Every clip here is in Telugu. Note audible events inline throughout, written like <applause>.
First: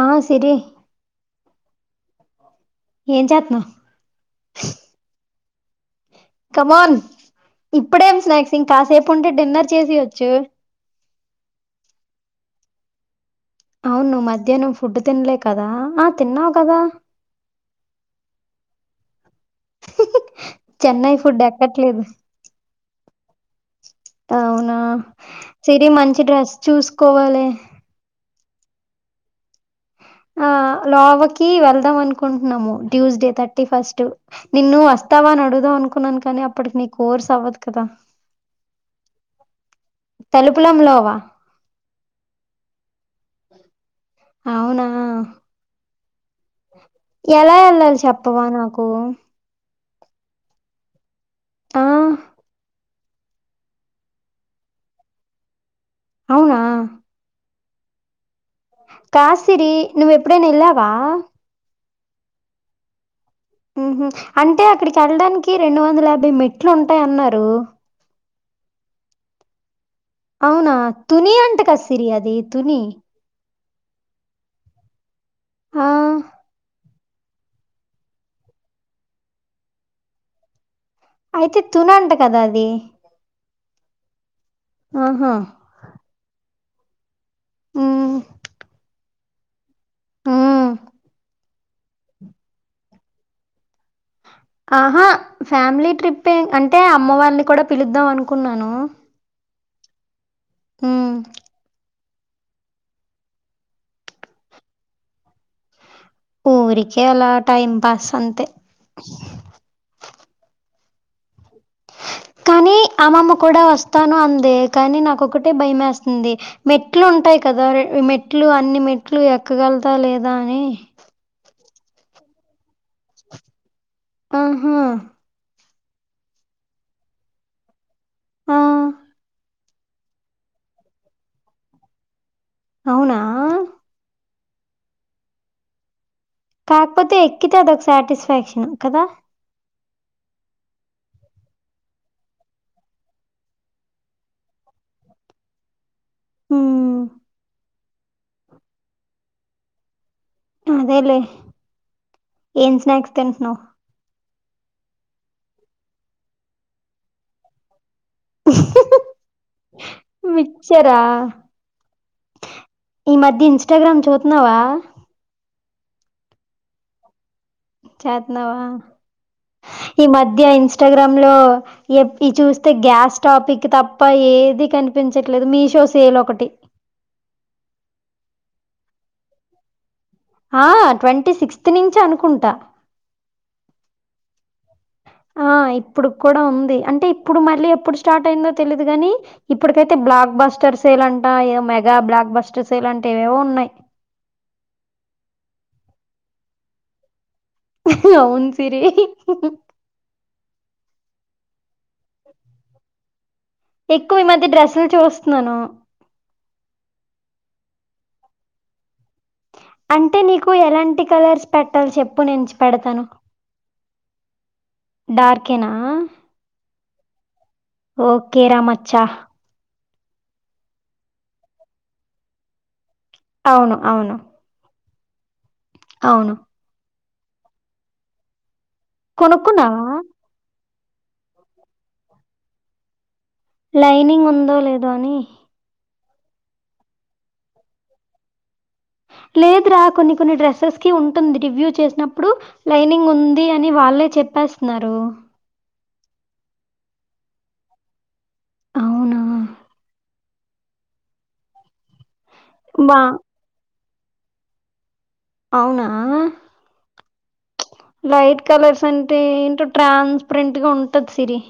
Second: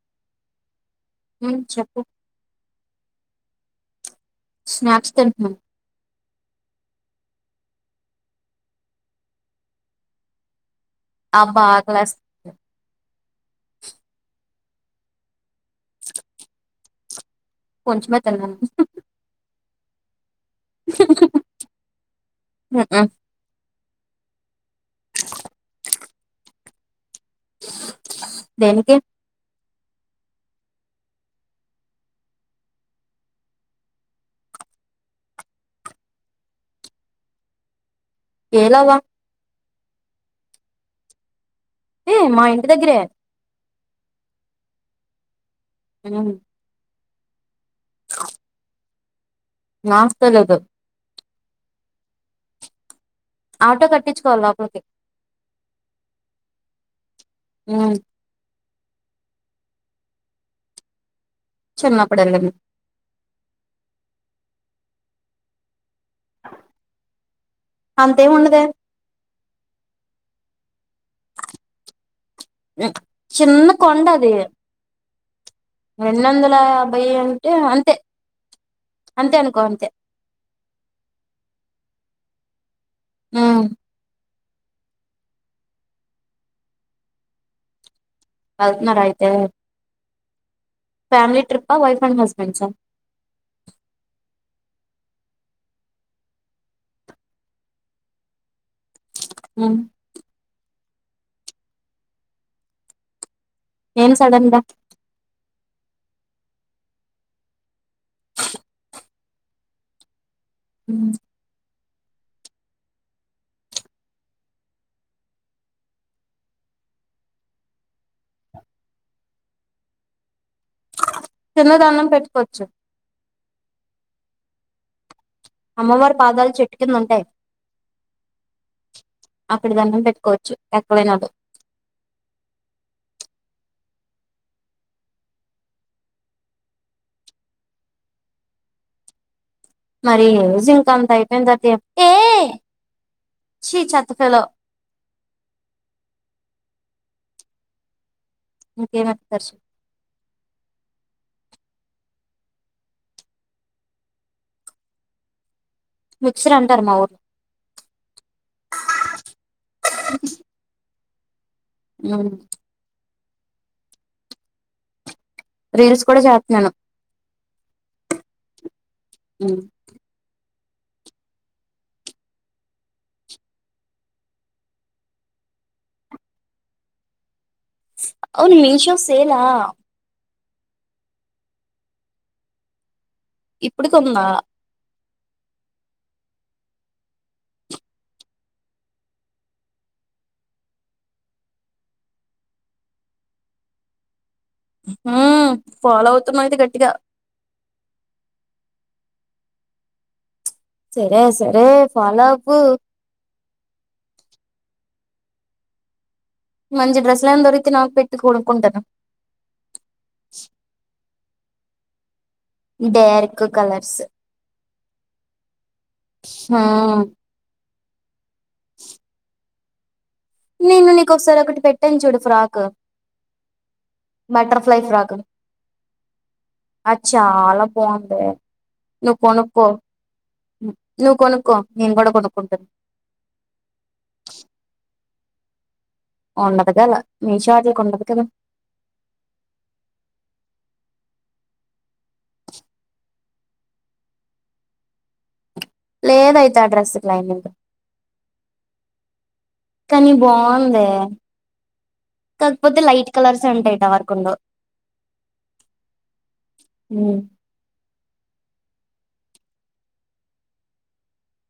ఆ సిరి ఉ చెప్పు ఏం చేత్తన్నావ్ స్నాక్స్ తింటున్నాను కమాన్ ఇప్పుడేం స్నాక్స్ ఇం కాసేపు ఉంటే డిన్నర్ చేసేయొచ్చు అబ్బా క్లాస్ అవును మధ్యాహ్నం ఫుడ్ తిన్లే కదా ఆ తిన్నావు కదా కొంచమే తిన్నా చెన్నై ఫుడ్ ఎక్కట్లేదు ఉ అవును ఆ సిరి మం ఈ డ్రెస్ చూస్ కోవాలి దేనికే ఆ లోవాకి వెళ్దాం అనుకుంటున్నాము ట్యూస్డే థర్టీ ఫస్ట్ నిన్ను వస్తావా అని అడుదాం అనుకున్నాను కానీ అప్పటికి నీ కోర్స్ అవ్వదు కదా ఏ లోవా తలుపులం లోవా ఏ మా ఇంటి దగ్గరే అవునా అవును. ఎలా వెళ్ళాలి చెప్పవా నాకు. నాస్తలేదద్. ఆహ్. ఆటో కట్టించుకోవాలి లేకపోతే. అవునా. అవును. కాద్ సిరి నువ్వు ఎప్పుడైనా ఎళ్ళావా. చిన్నప్పుడు వెళ్ళాను. ఉహూ అంటే అక్కడికెళ్ళడానికి రెండు వందలు. యాభై మెట్లుంటాయ్ అన్నారు. ఏంవుండదే. అవునా తుని అంట కదా సిరి అది తుని. ఉమ్, చిన్న కొండ అది. ఆ రెండొందలా. బేయ్ అంటే అంతే అంతే అనుకో అంతే. అయితే తునంట కదా అది. ఉమ్మ్ ఆహా. అట్లనా అయితే. ఉమ్మ్. ఫ్యామిలీ ట్రిపా వైఫ్ అండ్ హస్బెండ్సా. ఆహా ఫ్యామిలీ ట్రిపె అంటే అమ్మవాళ్ళని కూడా పిలుద్దాం అనుకున్నాను. ఉమ్ ఉమ్ ఏం సడన్ గా. ఊరికే అలా టైం పాస్ అంతే. ఉమ్ కానీ అమ్మమ్మ కూడా వస్తాను అందే కాని నాకొక్కటే భయమేస్తంది మెట్లు ఉంటాయి కదా మెట్లు అన్ని మెట్లు ఎక్కగలతాద లేదా అని. కింద దండం పెట్టుకోచ్చు. ఆహా. అమ్మవారి పాదాలు చెట్టుకిందుంటాయ్. ఆహ్. అక్కడ దండం పెట్టుకోవచ్చు ఎక్కడైనా అదే. అవునా. కాకపోతే ఎక్కితే అదొక సాటిస్ఫాక్షన్ కదా. మరి జింకా అంత అయిపోయింది అంతే. ఉమ్మ్ ఇంకేం ఆకర్షణ. అదేలే ఏం స్నాక్స్ తింటూనవ్. మిక్సర్ అంటారు మా ఊరు. మిక్చరా. ఉమ్ ఈ మధ్య ఇన్స్టాగ్రామ్ చూతున్నావా. రీల్స్ కూడా చేస్తున్నాను. చేత్నావా ఉమ్ ఈ మధ్య ఇన్స్ ఇన్స్టాగ్రామ్ లో ఈ చూస్తే గ్యాస్ టాపిక్ తప్ప ఏది కనిపించట్లేదు మీషో సేల్ ఒకటి అవును మీషో సేలా ఆ ట్వంటీ సిక్స్త్ నుంచి అనుకుంటా ఇప్పుడు కొందా ఆ ఇప్పుడు కూడా ఉంది అంటే ఇప్పుడు మళ్ళీ ఎప్పుడు స్టార్ట్ అయిందో తెలిదు కాని ఇప్పుటికైతే బ్లాక్ బస్టర్ సేల్ అంటా మెగా బ్లాక్ బస్టర్ సేల్ అంటే ఇవేవో ఉన్నాయ్ ఉమ్ ఫాలో అవుతున్నా అయితే గట్టిగా అవును సిరి సరే సరే ఫాలో అవ్వు ఎక్కువ ఈ మధ్య డ్రెస్సులు చూస్తున్నాను మంచి డ్రెస్ ల దొరికితే నాకు పెట్టి కూడుక్కుంటాను అంటే నీకు ఎలాంటి కలర్స్ పెట్టల్ చెప్ డేర్క్ కలర్స్ డార్కేనా హ ఓకే రా మచ్చ నేను నీకు ఒకసారి ఒకటి పెట్టాను చూడు ఫ్రాక్ అవును అవును బటర్ఫ్లై <inaudible> అవును అచ్చా అలా బావుంటాయి నువ్ కొనుక్కో కొనుక్కున్నావా నువ్వు కొనుక్కో నేను కూడా కొనుక్కుంటాను లైనింగ్ ఉందో లేదో అని ఉండదుగాదా మీషో ఆటకొండదు కదా లేదరా కొన్ని కొన్ని డ్రెస్సెస్ కి ఉంటుంది రివ్యూ చేసినప్పుడు లైనింగ్ ఉంది అని వాళ్లేే చెప్పేస్తున్నారు లేదయితే ఆ డ్రెస్సుకి లైనింగ్ అవునా కని బాగుందే కాకపోతే బా లైట్ కలర్స్ అంటాయి ట వ కుంద అవునా ఉమ్ లైట్ కలర్స్ అంటే ఏంటో ట్రాన్స్పరెంట్ గా ఉంటది సిరి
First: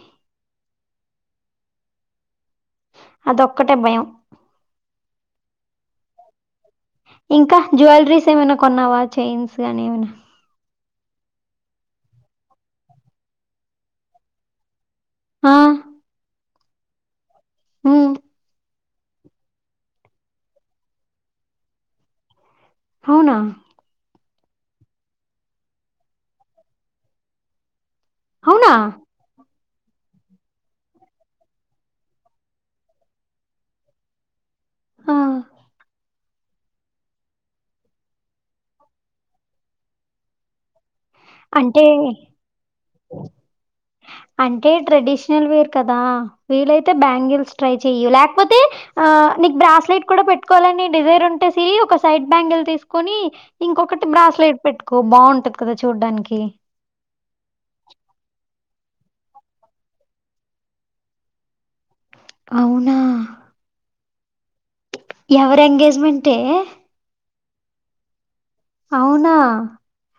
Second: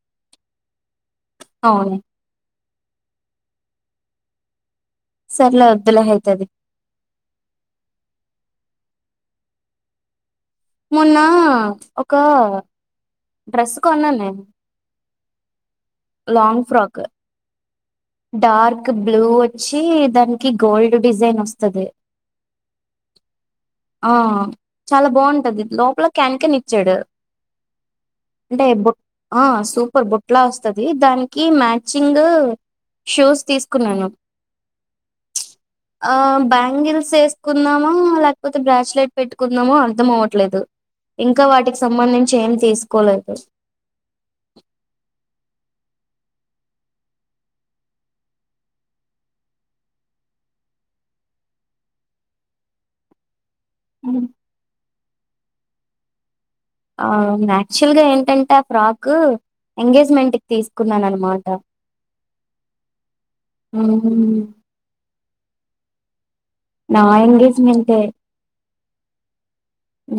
అవును అదొక్కటే భయం సర్లే అద్దులే అయితది ఇంకా జ్యువెలరీస్ ఏమైనా కొన్నావా చైన్స్ గానీ ఏమైనా మొన్న ఒక డ్రెస్ కొన్నాను నే ఆ long frock hmm. Dark blue వచ్చి దానికి గోల్డ్ డిజైన్ వస్తది అవునా ఆ చాలా బాగుంటది లోపల క్యాన్కెన్ ఇచ్చాడు అంటే అవునా? భో ఆ సూపర్ బుట్లా వస్తది దానికి మ్యాచింగ్ షూస్ తీసుకున్నాను ఆ ఆ బ్యాంగిల్స్ వేసుకుందామా లేకపోతే బ్రాచ్లెట్ పెట్టుకుందామా అర్ధం అవట్లేదు ఇంకా వాటికి అంటే, సంబంధించి ఏం తీసుకో అంటే ట్రెడిషల్ వేర్ కదా వీలైతే బ్యాంగిల్స్ ట్రై చెయ్య లేకపోతే ఆ నీకు బ్రాస్లెట్ కూడా పెట్టుకోవాలని డిజైర్ ఉంటేసిరి ఒక సైడ్ బ్యాంగిల్ తీసుకొని ఇంకొకటి బ్రాస్లేట్ పెట్టు కొ బాగుంటది కదా చూడ్డానికి ఆ యాక్చువల్ గా ఏంటంటే ఆ ఫ్రాక్ ఎంగేజ్మెంట్కిి తీసుకున్నాను అన్నమాట అవునా ఆ ఎవరి ఎంగేజ్మెంట్ ఏ నా ఎంగేజ్మెంట్ ఏ అవునా ఉ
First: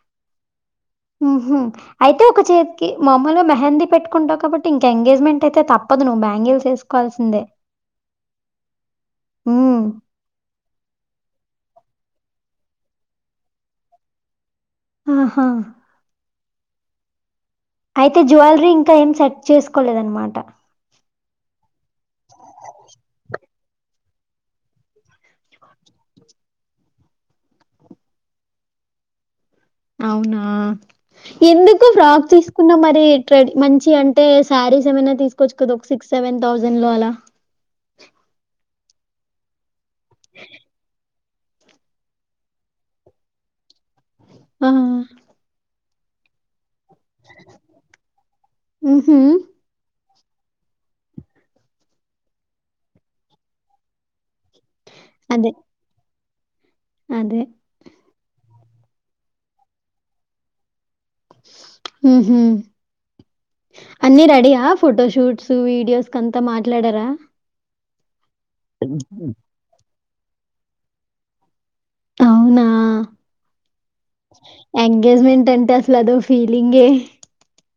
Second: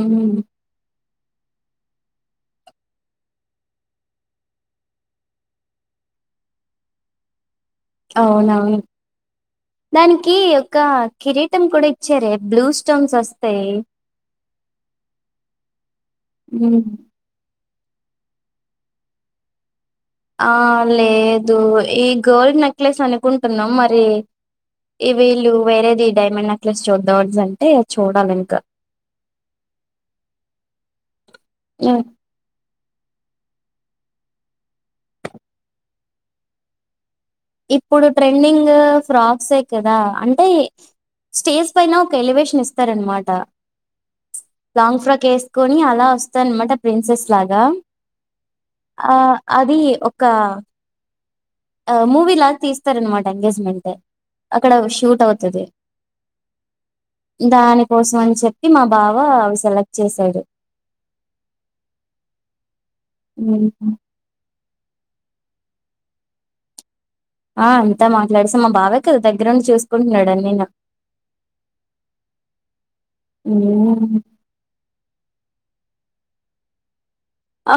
మ్ హు అయితే ఒక చేతికి మములుగా మెహందీ పెట్టుకుంటావు కాబట్టి ఇంకా ఎంగేజ్మెంట్ అయితే తప్పదు నువ్వు బ్యాంగిలు చేసుకోవాల్సిందే అవునవును దానికి ఒక కిరీట్ టం కూడా ఇచ్చారే బ్లూ స్టోన్స్ వస్తాయి ఆహా హు అయితే జ్యువెలరీ ఇంకా ఏం సెట్ చేసు ఆ అ లేే దు ఈ గోల్డ్ నెక్లేెస్ అనుకు టున్నాం మరి ఈ వీళ్ళు వేరేది డైమండ్ నెక్లెస్ చూద్దవ అంటే చూడాలి ఇంకా అవునా ఎందుకు ఉమ్, ఫ్రాక్ తీసుకున్న మరి ట్రె మంచి అంటే శారీస్ ఏమైనా తీసుకోవచ్చు కదా ఒక సిక్స్ సెవెన్ థౌజండ్ లో అలా ఇప్పుడు ట్రెండింగ్ ఫ్రాక్స్ ఏ కదా అంటే స్టేజ్ పైైన ఒక ఎలివేషన్ ఇస్తారనమాట ఆ! లాంగ్ ఫ్రాక్ వేసుకొని అ లా వస్తాన్న మాట ప్రిన్సెస్ లాగా ఆ హుహు. అది ఒక కా ఆ మూవీ లాగా తీస్తారనమాట ఎంగేజ్మెంట్ అక్కడ షూట్ అదే. అవుతది అదే. దానికోసం అని చెప్ కి మా బావ అవి సెలెక్ట్ చేసాడు ఉహు అన్నీ రెడీ యా ఫోటోషూట్స్ వీడియోస్ కంతా మాట్లాడారా ఆ అంతా మా నడుసా మా బావే కద దగ్గరన్ చూస్ కున్న డా నిన్న అవునా ఎంగేజ్మెంట్ అన్ తెస్లాదో ఫీలింగే ఆ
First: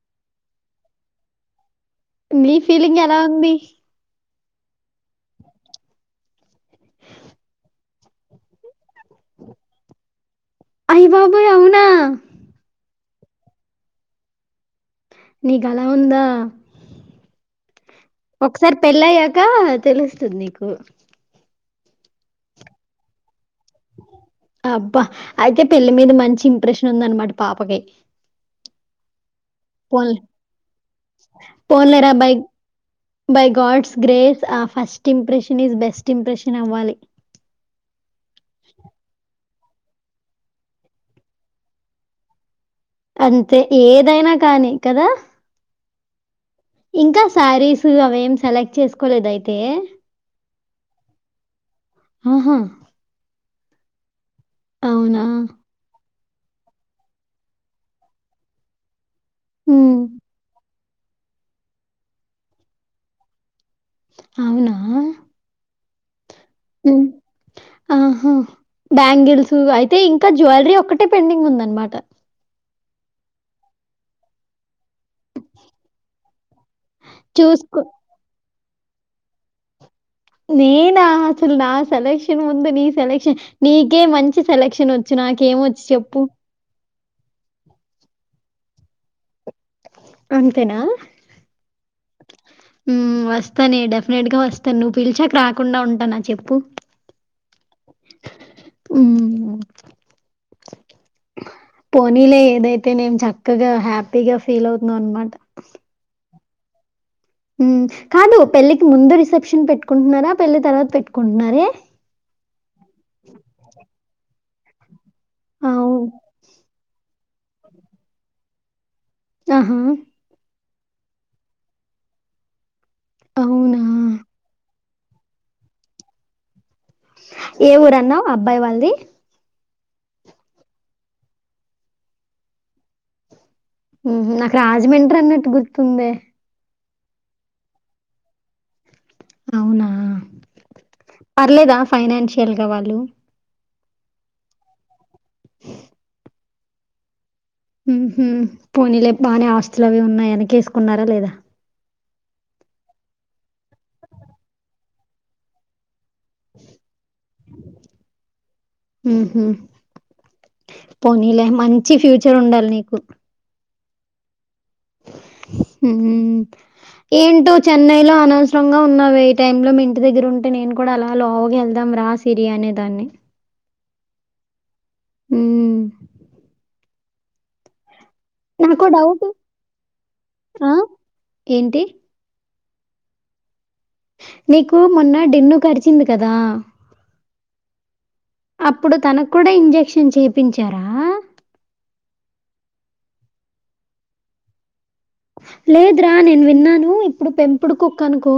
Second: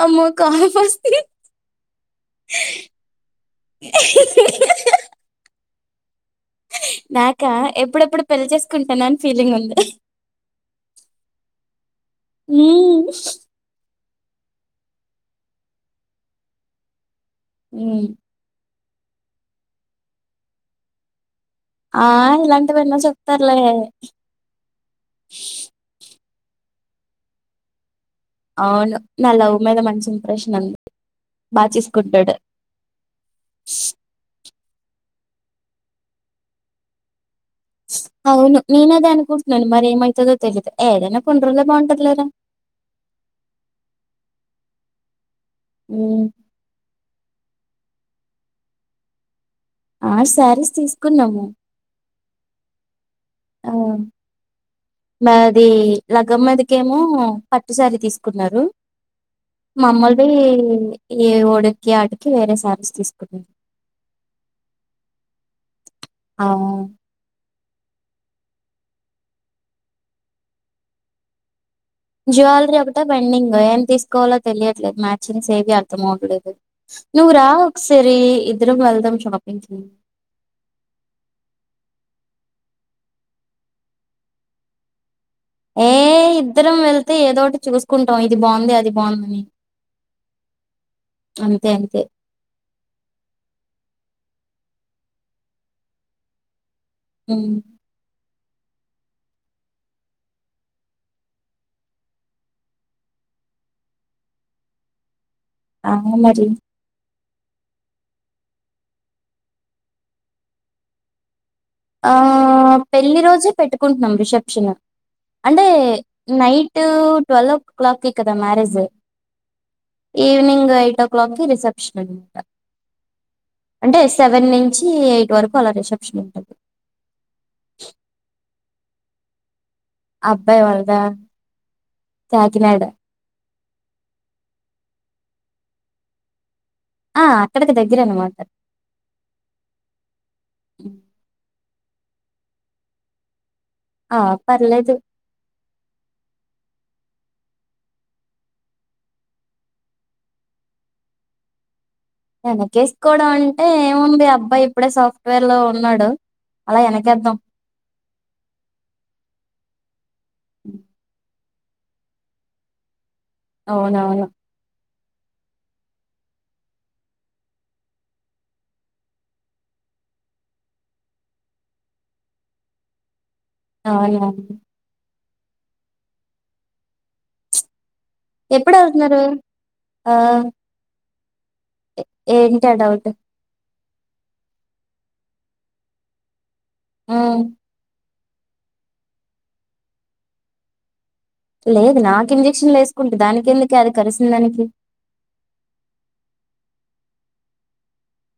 ఆమ్మో కఫ్ అసూన్ నీ ఫీలింగ్ ఎలా ఉంది నాకా ఎప్పుడెప్పుడు పెళ్లి చేస్ కుంటనాని ఫీలింగ్ ఉంది అయ్య బాబోయ్ అవునా నీకు అలా ఉందా ఉ పెళ్ళ అయ్యాక తెలుస్తుంది నీకు ఆ ఇలాంటివెన్నో చెప్ అబ్బా అయితే పెళ్లి మీద మంచి ఇంప్రెషన్ ఉంది అనమాట పాపకి అవును నా లవ్ మీద మంచి పోన్ లే ఇంప్రెషన్ ఉంది బాగా పోన్ లేరా బై చూసుకుంటాడు బై గడ్స్ గ్రేస్ ఆ first impression is best impression అవ్వాలి అవును నేను అదే అనుకున్ నున్ను మరి ఏమ్ ఐతదో తెలీయదు ఏదైనా కొన్ని రోజులే బాగుంటది లేరా అంతే ఏదైనా కానీ కదా ఉ ఇంకా శారీస్ అవేం సెలెక్ట్ చేసుకోలేదు అయి ఆ శారీస్ తీసుకున్నాము ఆహా ఆ అవునా మది లగ్గం మీదకేమో పట్టుసారి తీసుకున్నారు ఉమ్, శళ ఈ ఓడికి అటికి వేరే సారీస్ తీసుకున్నాం అవునా అ ఆహా బ్యాంగిల్స్ అయితే ఇంకా జ్యువెలరీ ఒక్కటే పెండింగ్ ఉంద అనమాట జ్యువెలరీ ఒకటే పెండింగ్ ఏం తీసుకోవాలో తెలియ మ్యాచింగ్ సేమ్ అర్థం కావట్లేదు నువ్వు కూడా చూసుకో ఒకసారి ఇద్దరు వెళ్దాం షాపింగ్ కి నేనా అసలు నా సెలక్షన్ ముందు నీ సెలక్షన్ నీకే మంచి సెలక్షన్ వు వచ్చు నాకేమొచ్చ ఏ చెప్పు ఇద్దరం వెళ్తే ఏదోటి చూసుకుంటాం ఇది బాగుంది అది బాగుందని అంతేనా అంతే అంతే వస్తానే డెఫినెట్ గా వస్తాను నువ్వు పిలిచాక రాకుండా ఉంటానా చెప్పు అ పోనీలే ఏదైతే నేం చక్కగా హ్యాపీగా ఫీల్ అవుతున్నాం అనమాట ఆ మరి ఉ కాదు పెళ్ళికి ముందు రిసెప్షన్ పెట్టుకుంటున్నారా పెళ్లి తర్వాత పెట్టుకుంటున్నారే రసెప్షనా అంటే అవును నైటూ ట్వల్వ్ ఓ క్లాక్కి కదా మ్యారేజ్ ఆహా ఈవినింగ్ అయి ఎయిట్ ఓ క్లాక్కి రిసెప్షన్ అంటా అవునా అంటే సెవెన్ నుంచి ఎయిట్ వరకు అలా రిసెప్షన్ ఉంటది ఏ ఊరన్నావ్ అబ్బాయి వాళ్ళ ది అబ్బాయి వాళ్ళ దా కాకినాడ ఉహు నాకు రాజమండ్రి అన్నట్టు గుర్తుందే ఆ అక్కడికి దగ్గరే అన్నమాట అవున. పర్లేదా ఫైనాన్షియల్ గా వాళ్ళు ఆ.... పర్లేదు ఊహూ పోనీలే బానె ఆస్తులు అవి ఉన్నాయి వెనకేసుకున్నారా లేదా వెనకేసుకోవడం అంటే ఏముంది అబ్బాయి ఇప్పుడే సాఫ్ట్వేర్లో ఉన్నాడు అలా వెనకేద్దాం ఊహూ పోనిలే మంచి ఫ్యూచర్ ఉండాలి నీకు అవునవును మ్... ఏంటో చెన్నైలో అనవసరంగా ఉన్నావే ఈ టైం లో మీ ఇంటి దగ్గర ఉంటే నేను కూడా అలా లోవుకి వెళ్దాం రా సిరి అనే దాన్ని అవునా మ్.. ఎప్పుడు నాకో వెళ్తున్నారు డౌటు ఆ.. ఆ? ఏంటి టా డౌట్ నీకూ.. మొన్న డిన్ను కరిచింది కదా మ్.. అప్పుడు తనకు కూడా ఇంజెక్షన్ చేపించారా లేదు నాకు ఇంజక్షన్లు వేసుకుంటే దానికి ఎందుకే అది కరిసిన దానికి లేదురా నేను విన్నాను ఇప్పుడు పెంపుడు కుక్కనుకో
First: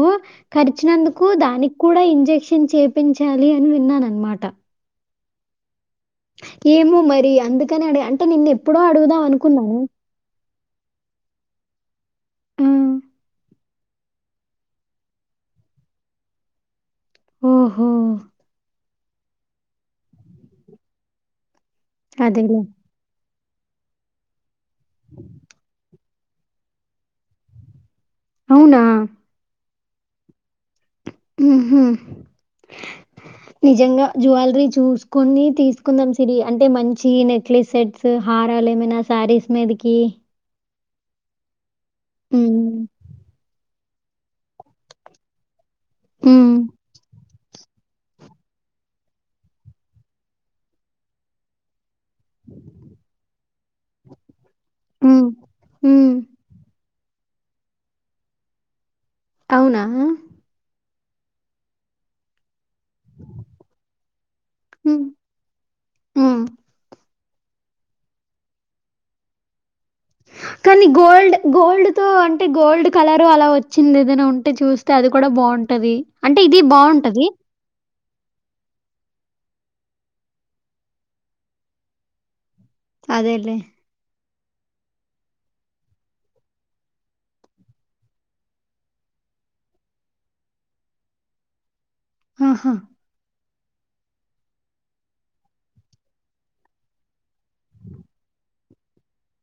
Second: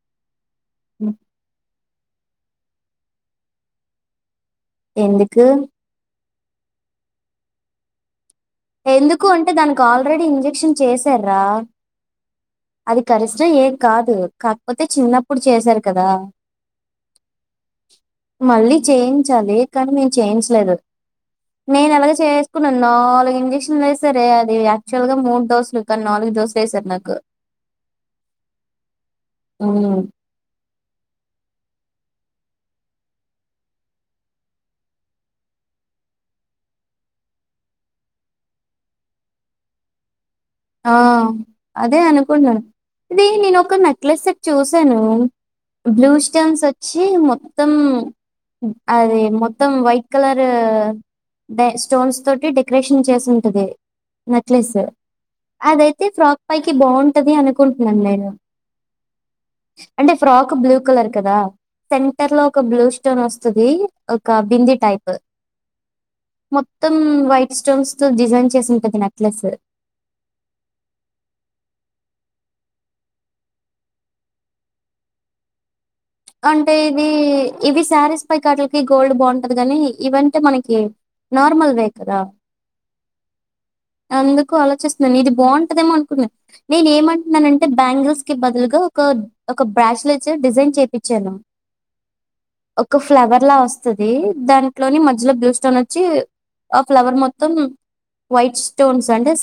ఉమ్, కరిచినందుకు దాని కూడా ఇంజెక్షన్ చేపించాలి అని విన్నానన్నమాట ఎందుకూ ఏమో మరి అందుకనె అ అడు ఎందుకు అంటే దానికి ఆల్రెడీ ఇంజెక్షన్ చేసార్రా ఆ, అది కరిస్తే ఏం కాదు కాకపోతే చిన్నప్పుడు చేశారు కదా ఓహో.. మళ్ళీ చేయించాలి కానీ మేం చేయించలేదు నేను ఎలాగో అదేలే చేయించుకున్న ను నాలుగు ఇంజక్ష క్షన్లు ఏ సారే అది ఆ క్చుఆల్ మూడుడోసులు.. కాన్ నాలుగు దోసలేసార్ నాకు అవునా అవును మ్ హుమ్ నిజంగా జ్యువెలరీ చూసుకొని తీసుకుందాం సిరి అంటే మంచి నెక్లెస్ సెట్స్ హారాలు ఏమైనా శారీస్ మీదికి ఆ అదే అనుకుంటన్నాను ఉమ్, ఇది నేను ఒకక్క నచ్ క్లెస్ సెట్ చూసాను బ్లూ ఉమ్, స్టోన్స్ వచ్చి మొత్తం అది మొత్తం వైట్ కలర్ దే స్టోన్స్ తోటి డెకరేషన్ చేసి ఉంటుది న త్ క్లిస్స్ ఉమ్, అదైతే ఉమ్. ఫ్రాక్ పైకి బాన్ టది అనుకుంటున్నా నేను అవునా అంటే ఫ్రాక్ బ్లూ కలర్ కదా సెంటర్ లో ఒక బ్లూ స్టోన్ వస్తుంది ఒక బింది ఉమ్, టైప్ ఉమ్. మొత్తం వైట్ స్టోమ్స్ త డిజైన్ చేసి ఉంటంది నెక్లెస్ కానీ గోల్డ్ గోల్డ్ తో అంటే గోల్డ్ కలరు అలా వచ్చింది ఏదనా ఉంటే చూస్తే అది కూడా బాగుంటది అంటే ఇది ఇది శారీ రై కార్డులకి గోల్డ్ బాగుంటది కాగాని ఇవంటే మనకి నార్మల్ వే కదా అదేలేే అందుకు ఆలోచిస్తున్నాను ఇది బాగుంటదేమో అనుకున్నాను నేను ఏమంటున్నానంటే బ్యాంగిల్స్ కి బదులుగా ఒక బ్రాస్లైట్ డిజైన్ చెపిచ్చి పిచలం ఆహా! ఒక ఫ్లేవర్ లా వస్తా వస్తది దాంట్లోని మధ్యలో బ్లూ స్టోన్ వచ్చి ఆ ఫ్లవర్ మొత్తం వైట్ స్టోన్స్ అంటే